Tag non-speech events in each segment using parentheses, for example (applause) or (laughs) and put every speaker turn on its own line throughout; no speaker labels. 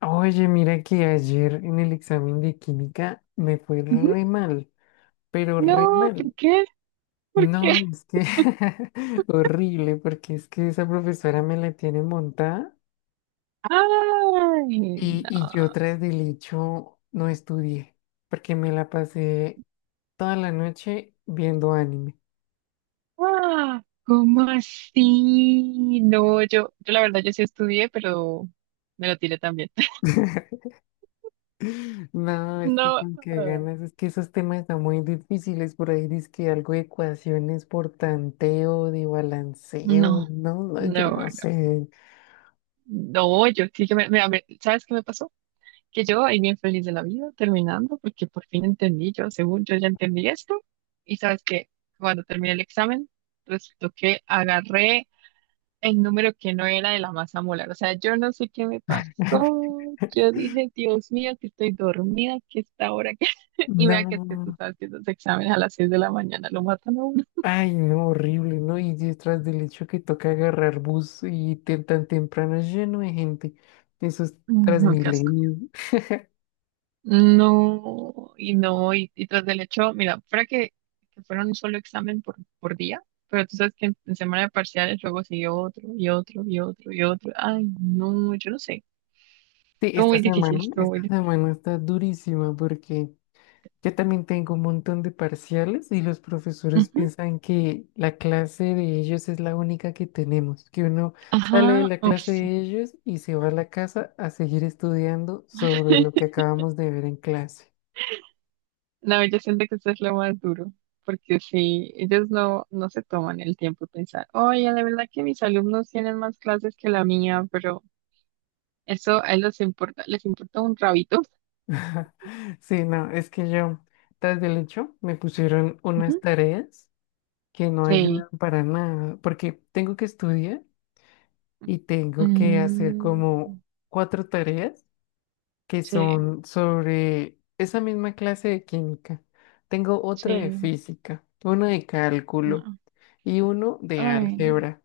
Oye, mira que ayer en el examen de química me fue
Ujú.
re mal, pero re
No, ¿por
mal.
qué? ¿Por qué?
No, es que (laughs) horrible, porque es que esa profesora me la tiene montada
Ay,
y,
no.
y yo tras del hecho no estudié, porque me la pasé toda la noche viendo anime.
Ah, ¿cómo así? No, yo la verdad, yo sí estudié, pero me lo tiré también. (laughs)
(laughs) No, es que
No,
con qué
no,
ganas, es que esos temas están muy difíciles por ahí, dice que algo de ecuaciones por tanteo, de balanceo,
no,
no, no, yo
no.
no sé.
No, yo sí que mira, ¿sabes qué me pasó? Que yo ahí bien feliz de la vida, terminando, porque por fin entendí, yo según yo ya entendí esto, y sabes que cuando terminé el examen, resultó que agarré el número que no era de la masa molar. O sea, yo no sé qué me
(laughs)
pasó. Yo dije, Dios mío, que estoy dormida, que esta hora que. (laughs) Y vea que es que tú
No,
sabes que los exámenes a las 6 de la mañana lo matan a uno.
ay, no, horrible, ¿no? Y detrás del hecho que toca agarrar bus y tan temprano es lleno de gente, esos
Ay, no, qué asco.
Transmilenios. (laughs)
No, y no, y tras del hecho, mira, fuera que fuera un solo examen por día, pero tú sabes que en semana de parciales luego siguió otro, y otro, y otro, y otro. Ay, no, yo no sé.
Sí,
Todo muy difícil, todo muy
esta
difícil.
semana está durísima porque yo también tengo un montón de parciales y los profesores
Ujú.
piensan que la clase de ellos es la única que tenemos, que uno sale de
Ajá,
la
oh,
clase
sí.
de ellos y se va a la casa a seguir estudiando sobre lo
(laughs)
que acabamos de ver en clase.
No, yo siento que eso es lo más duro, porque si ellos no se toman el tiempo de pensar, oye, de verdad que mis alumnos tienen más clases que la mía, pero eso a ellos les importa un rabito.
(laughs) Sí, no, es que yo, tras del hecho, me pusieron unas
Ujú.
tareas que no
Sí,
ayudan para nada, porque tengo que estudiar y tengo que hacer
Mm,
como cuatro tareas que
sí,
son sobre esa misma clase de química. Tengo otra de
sí,
física, una de cálculo
no,
y uno de
ay, no,
álgebra.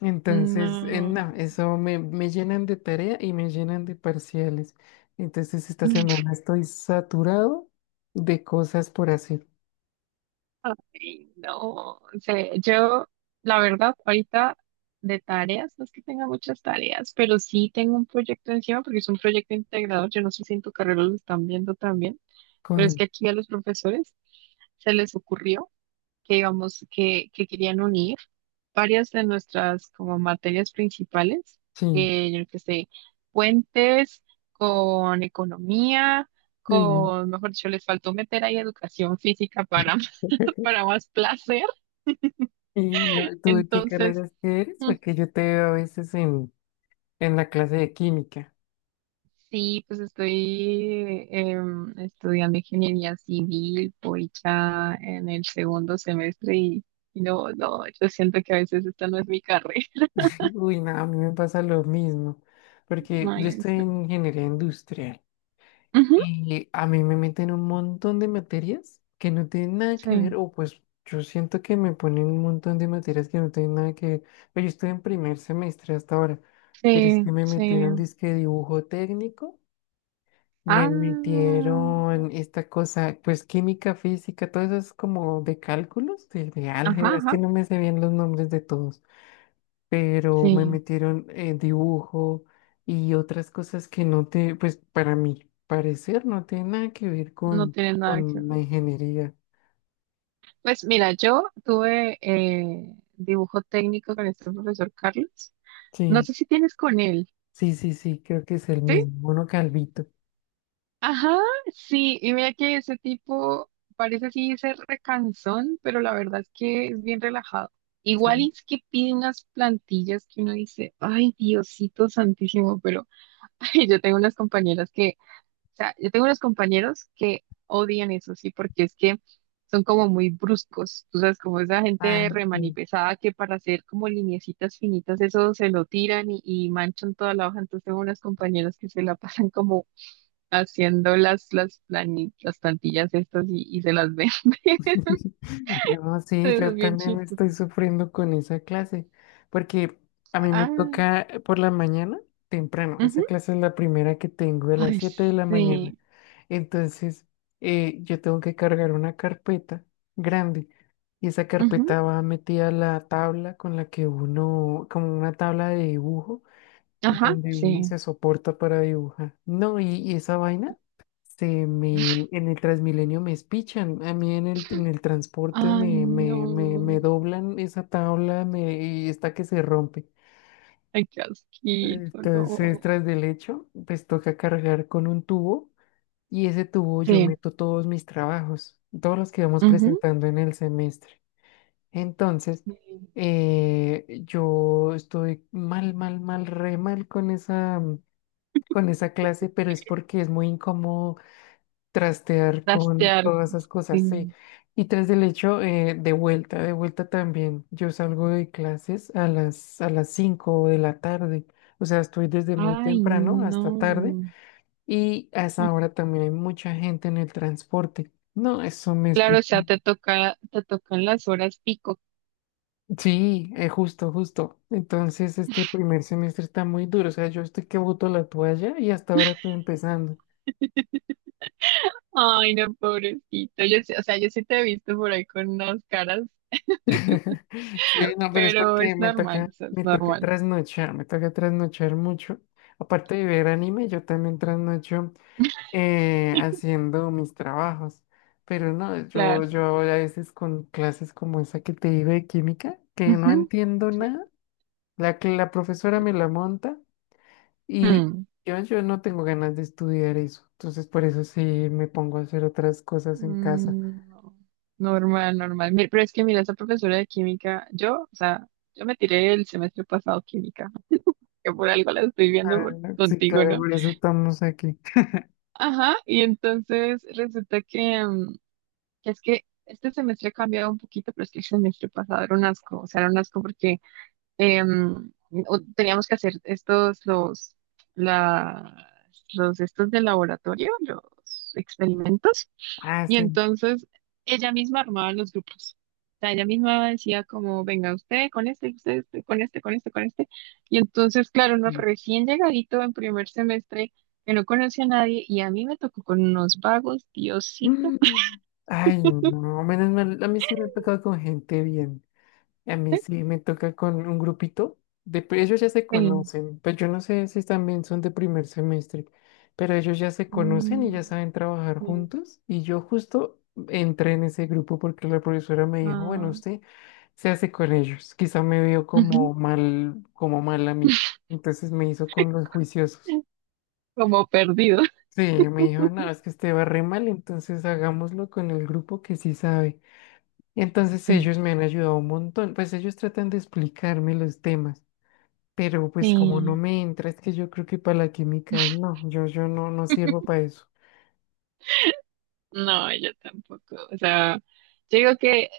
Entonces,
no.
no, eso me, me llenan de tarea y me llenan de parciales. Entonces, esta
(laughs)
semana estoy saturado de cosas por hacer.
Ay, no sé, yo la verdad ahorita de tareas, no es que tenga muchas tareas, pero sí tengo un proyecto encima porque es un proyecto integrador, yo no sé si en tu carrera lo están viendo también, pero es
¿Cuál?
que aquí a los profesores se les ocurrió que querían unir varias de nuestras como materias principales,
Sí.
que yo qué sé, puentes con economía,
Uy, no.
con, mejor dicho, les faltó meter ahí educación física para más placer.
Y no, ¿tú de qué
Entonces,
carreras eres?
mm,
Porque yo te veo a veces en la clase de química.
sí, pues estoy estudiando ingeniería civil, voy ya en el segundo semestre y no, no, yo siento que a veces esta no es mi carrera.
Uy, no, a mí me pasa lo mismo,
(laughs)
porque
No,
yo
y en
estoy en ingeniería industrial
ujú,
y a mí me meten un montón de materias que no tienen nada que ver,
sí,
o pues yo siento que me ponen un montón de materias que no tienen nada que ver, pero yo estoy en primer semestre hasta ahora, pero es
sí,
que me
sí.
metieron disque dibujo técnico, me
Ah,
metieron esta cosa, pues química, física, todas eso es como de cálculos, de
ajá,
álgebra, es que
ajá,
no me sé bien los nombres de todos, pero me
sí,
metieron dibujo y otras cosas que no te, pues para mi parecer no tiene nada que ver
no tiene nada que
con la
ver.
ingeniería.
Pues mira, yo tuve dibujo técnico con este profesor Carlos. No
Sí,
sé si tienes con él.
sí, sí, sí, creo que es el
¿Sí?
mismo, uno calvito.
Ajá, sí, y mira que ese tipo parece así ser recansón, pero la verdad es que es bien relajado. Igual
Sí.
es que pide unas plantillas que uno dice, ay, Diosito santísimo, pero (laughs) ay, yo tengo unas compañeras que, o sea, yo tengo unos compañeros que odian eso, sí, porque es que son como muy bruscos, tú sabes, como esa
Ah,
gente
sí.
remanipesada que para hacer como lineecitas finitas, eso se lo tiran y manchan toda la hoja, entonces tengo unas compañeras que se la (laughs) pasan como haciendo las plantillas estas y se las vende. (laughs)
(laughs) No, sí,
Es
yo
bien
también
chistoso.
estoy sufriendo con esa clase, porque a mí me
Ah,
toca por la mañana temprano, esa
ujú.
clase es la primera que tengo de las
Ay,
siete de la mañana.
sí.
Entonces, yo tengo que cargar una carpeta grande y esa
Ujú.
carpeta va metida a la tabla con la que uno, como una tabla de dibujo,
Ajá,
donde uno
sí.
se soporta para dibujar. No, y esa vaina se me, en el Transmilenio me espichan, a mí en el transporte
Ay,
me,
no.
me, me, me doblan esa tabla me, y está que se rompe.
Ay, qué asquito,
Entonces,
no.
tras del hecho, pues toca cargar con un tubo. Y ese tubo yo
Sí.
meto todos mis trabajos, todos los que vamos
Ujú.
presentando en el semestre. Entonces,
Sí.
yo estoy mal, mal, mal, re mal con esa clase, pero es porque es muy incómodo trastear con
Trastear,
todas esas cosas, sí.
sí.
Y tras del hecho, de vuelta también. Yo salgo de clases a las 5 de la tarde. O sea, estoy desde muy
Ay,
temprano hasta tarde
no.
y a esa hora también hay mucha gente en el transporte. No, eso me
Claro, o sea,
explica.
te tocan las horas pico.
Sí, justo, justo. Entonces, este primer semestre está muy duro. O sea, yo estoy que boto la toalla y hasta ahora estoy empezando.
Ay, no, pobrecito. Yo sí, o sea, yo sí te he visto por ahí con unas caras.
(laughs) Sí, no, pero es
Pero
porque
es normal, o sea, es normal,
me toca trasnochar mucho. Aparte de ver anime, yo también trasnocho haciendo mis trabajos. Pero no, yo,
claro.
yo a veces con clases como esa que te digo de química, que no
Ujú.
entiendo
Sí,
nada. La que la profesora
sí.
me la monta y
Mm.
yo no tengo ganas de estudiar eso. Entonces, por eso sí me pongo a hacer otras cosas en casa.
Mm, no. Normal, normal. Pero es que mira, esa profesora de química, yo, o sea, yo me tiré el semestre pasado química, que por algo la estoy viendo
Ah, sí,
contigo,
claro,
¿no?
por eso estamos aquí.
Ajá, y entonces resulta que es que este semestre ha cambiado un poquito, pero es que el semestre pasado era un asco, o sea, era un asco porque em, o teníamos que hacer la, los estos de laboratorio, los experimentos,
Ah,
y
sí.
entonces ella misma armaba los grupos. O sea, ella misma decía como, venga usted con este, usted este, con este, con este, con este. Y entonces, claro, uno
Sí.
recién llegadito en primer semestre, que no conocía a nadie, y a mí me tocó con unos vagos, Diosito.
Mm. Ay, no, menos mal. A mí sí me ha tocado con gente bien. A mí sí
(laughs)
me toca con un grupito. De, ellos ya se
eh,
conocen, pero yo no sé si también son de primer semestre, pero ellos ya se conocen y ya
mm,
saben trabajar
eh,
juntos. Y yo justo entré en ese grupo porque la profesora me dijo, bueno,
ah,
usted se hace con ellos. Quizá me vio
(laughs) ujú,
como mal a mí. Entonces me hizo con los juiciosos.
como perdido.
Sí, me dijo, no, es que usted va re mal, entonces hagámoslo con el grupo que sí sabe. Y entonces ellos me han ayudado un montón, pues ellos tratan de explicarme los temas. Pero pues como
Sí,
no me entra, es que yo creo que para la química no, yo, no sirvo para eso.
no, yo tampoco. O sea, yo digo que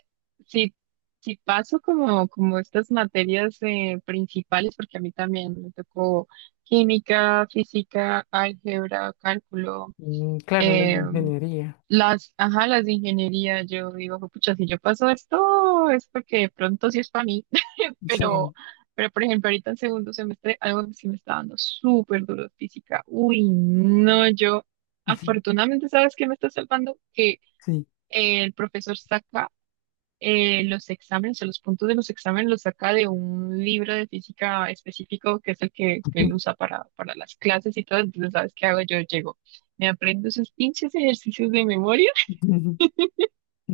si, si paso como estas materias principales, porque a mí también me tocó química, física, álgebra, cálculo,
Mm, claro, las de
eh,
ingeniería.
ajá, las de ingeniería, yo digo, pucha, si yo paso esto, es porque de pronto sí es para mí.
Sí,
Pero, pero por ejemplo, ahorita en segundo semestre, algo que sí me está dando súper duro es física. Uy, no, yo,
(laughs)
afortunadamente, ¿sabes qué me está salvando? Que
sí.
el profesor saca los exámenes, o los puntos de los exámenes los saca de un libro de física específico, que es el que él
(laughs)
usa para las clases y todo. Entonces, ¿sabes qué hago? Yo llego, me aprendo esos pinches ejercicios de memoria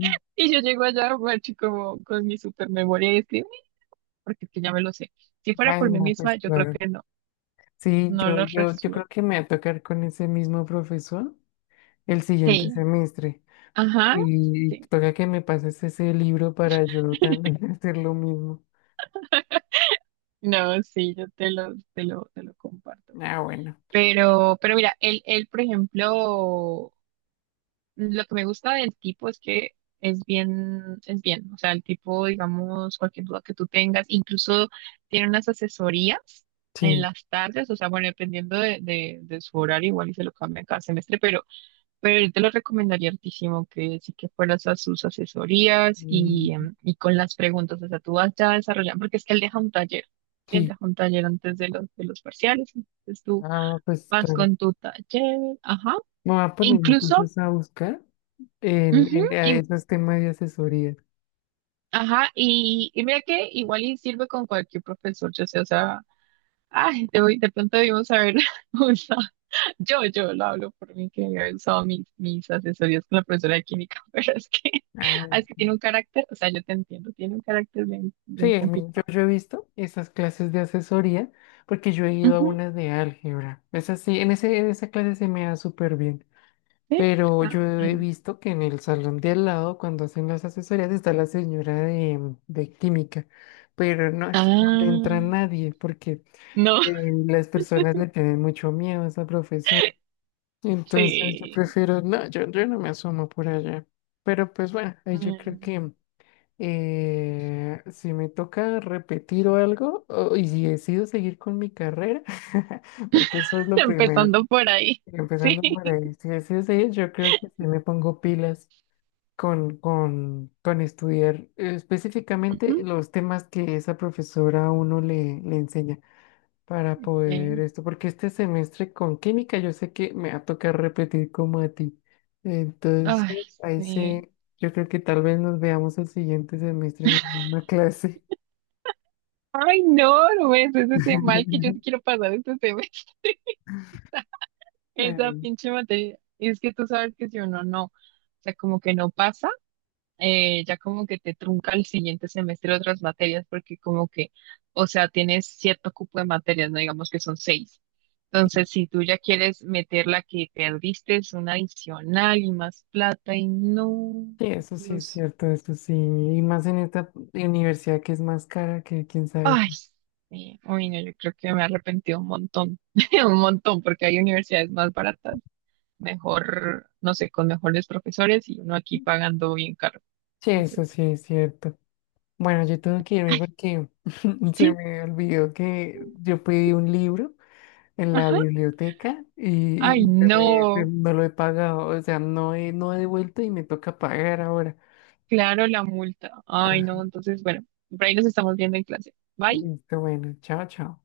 (laughs) y yo llego allá, macho, como con mi super memoria y escribo, porque es que ya me lo sé. Si fuera
Ay,
por mí
no,
misma,
pues
yo creo
claro.
que no.
Sí,
no los
yo creo
resuelve.
que me va a tocar con ese mismo profesor el siguiente
Sí,
semestre.
ajá,
Y
sí.
toca que me pases ese libro para yo también
(laughs)
(laughs) hacer lo mismo.
No, sí, yo te lo comparto.
Ah, bueno.
Pero mira, él, por ejemplo, lo que me gusta del tipo es que es bien, es bien. O sea, el tipo, digamos, cualquier duda que tú tengas, incluso tiene unas asesorías en
Sí.
las tardes, o sea, bueno, dependiendo de su horario, igual y se lo cambia cada semestre, pero te lo recomendaría hartísimo que sí que fueras a sus asesorías
Mm,
y con las preguntas, o sea, tú vas ya desarrollando, porque es que él deja un taller, ¿sí? Él
sí.
deja un taller antes de los parciales, entonces tú
Ah, pues
vas
claro.
con tu taller, ajá,
Me voy a
e
poner
incluso,
entonces a buscar.
ujú,
A esos temas de asesoría.
ajá, y mira que igual y sirve con cualquier profesor, yo sé, o sea, ay, de pronto debimos haber (laughs) usado. Yo lo hablo por mí, que he usado mis asesorías con la profesora de química, (laughs) pero es que,
Ah,
es que
sí.
tiene un carácter, o sea, yo te entiendo, tiene un carácter bien, bien
Sí, yo,
complicado.
yo he visto esas clases de asesoría porque yo he ido a
Ujú,
unas de álgebra. Es así, en ese, en esa clase se me da súper bien.
sí.
Pero
Ah,
yo he
bueno.
visto que en el salón de al lado, cuando hacen las asesorías, está la señora de química. Pero no, eso no le
Ah,
entra a nadie porque
no,
las personas le tienen mucho miedo a esa profesora.
(laughs)
Entonces yo
sí.
prefiero, no, yo no me asomo por allá. Pero pues bueno, ahí yo creo
Mm,
que si me toca repetir o algo, y si decido seguir con mi carrera, (laughs) porque eso es
(laughs)
lo primero,
empezando por ahí, (laughs) sí.
empezando por ahí, si decido seguir, yo creo que sí me pongo pilas con estudiar
Ujú,
específicamente los temas que esa profesora a uno le, le enseña para poder
sí.
esto, porque este semestre con química yo sé que me va a tocar repetir como a ti.
Ay,
Entonces, ahí
sí.
sí, yo creo que tal vez nos veamos el siguiente semestre en la misma clase.
Ay, no, no ves ese tema mal que yo
(laughs)
te quiero pasar este tema. (laughs) Esa
Eh,
pinche materia. Es que tú sabes que si uno no, o sea, como que no pasa. Ya como que te trunca el siguiente semestre otras materias porque como que, o sea, tienes cierto cupo de materias, no digamos que son seis. Entonces, si tú ya quieres meter la que perdiste, es una adicional y más plata y no,
sí, eso sí es
Dios,
cierto, eso sí, y más en esta universidad que es más cara que quién sabe.
ay, sí, uy, no, yo creo que me arrepentí un montón, (laughs) un montón, porque hay universidades más baratas, mejor, no sé, con mejores profesores y uno aquí pagando bien caro.
Sí, eso
Entonces,
sí es cierto. Bueno, yo tengo que irme
ay,
porque (laughs) se
sí,
me olvidó que yo pedí un libro en la
ajá,
biblioteca
ay,
y
no.
no lo he pagado, o sea, no he, no he devuelto y me toca pagar ahora.
Claro, la multa. Ay, no, entonces, bueno, por ahí nos estamos viendo en clase. Bye.
Listo, bueno, chao, chao.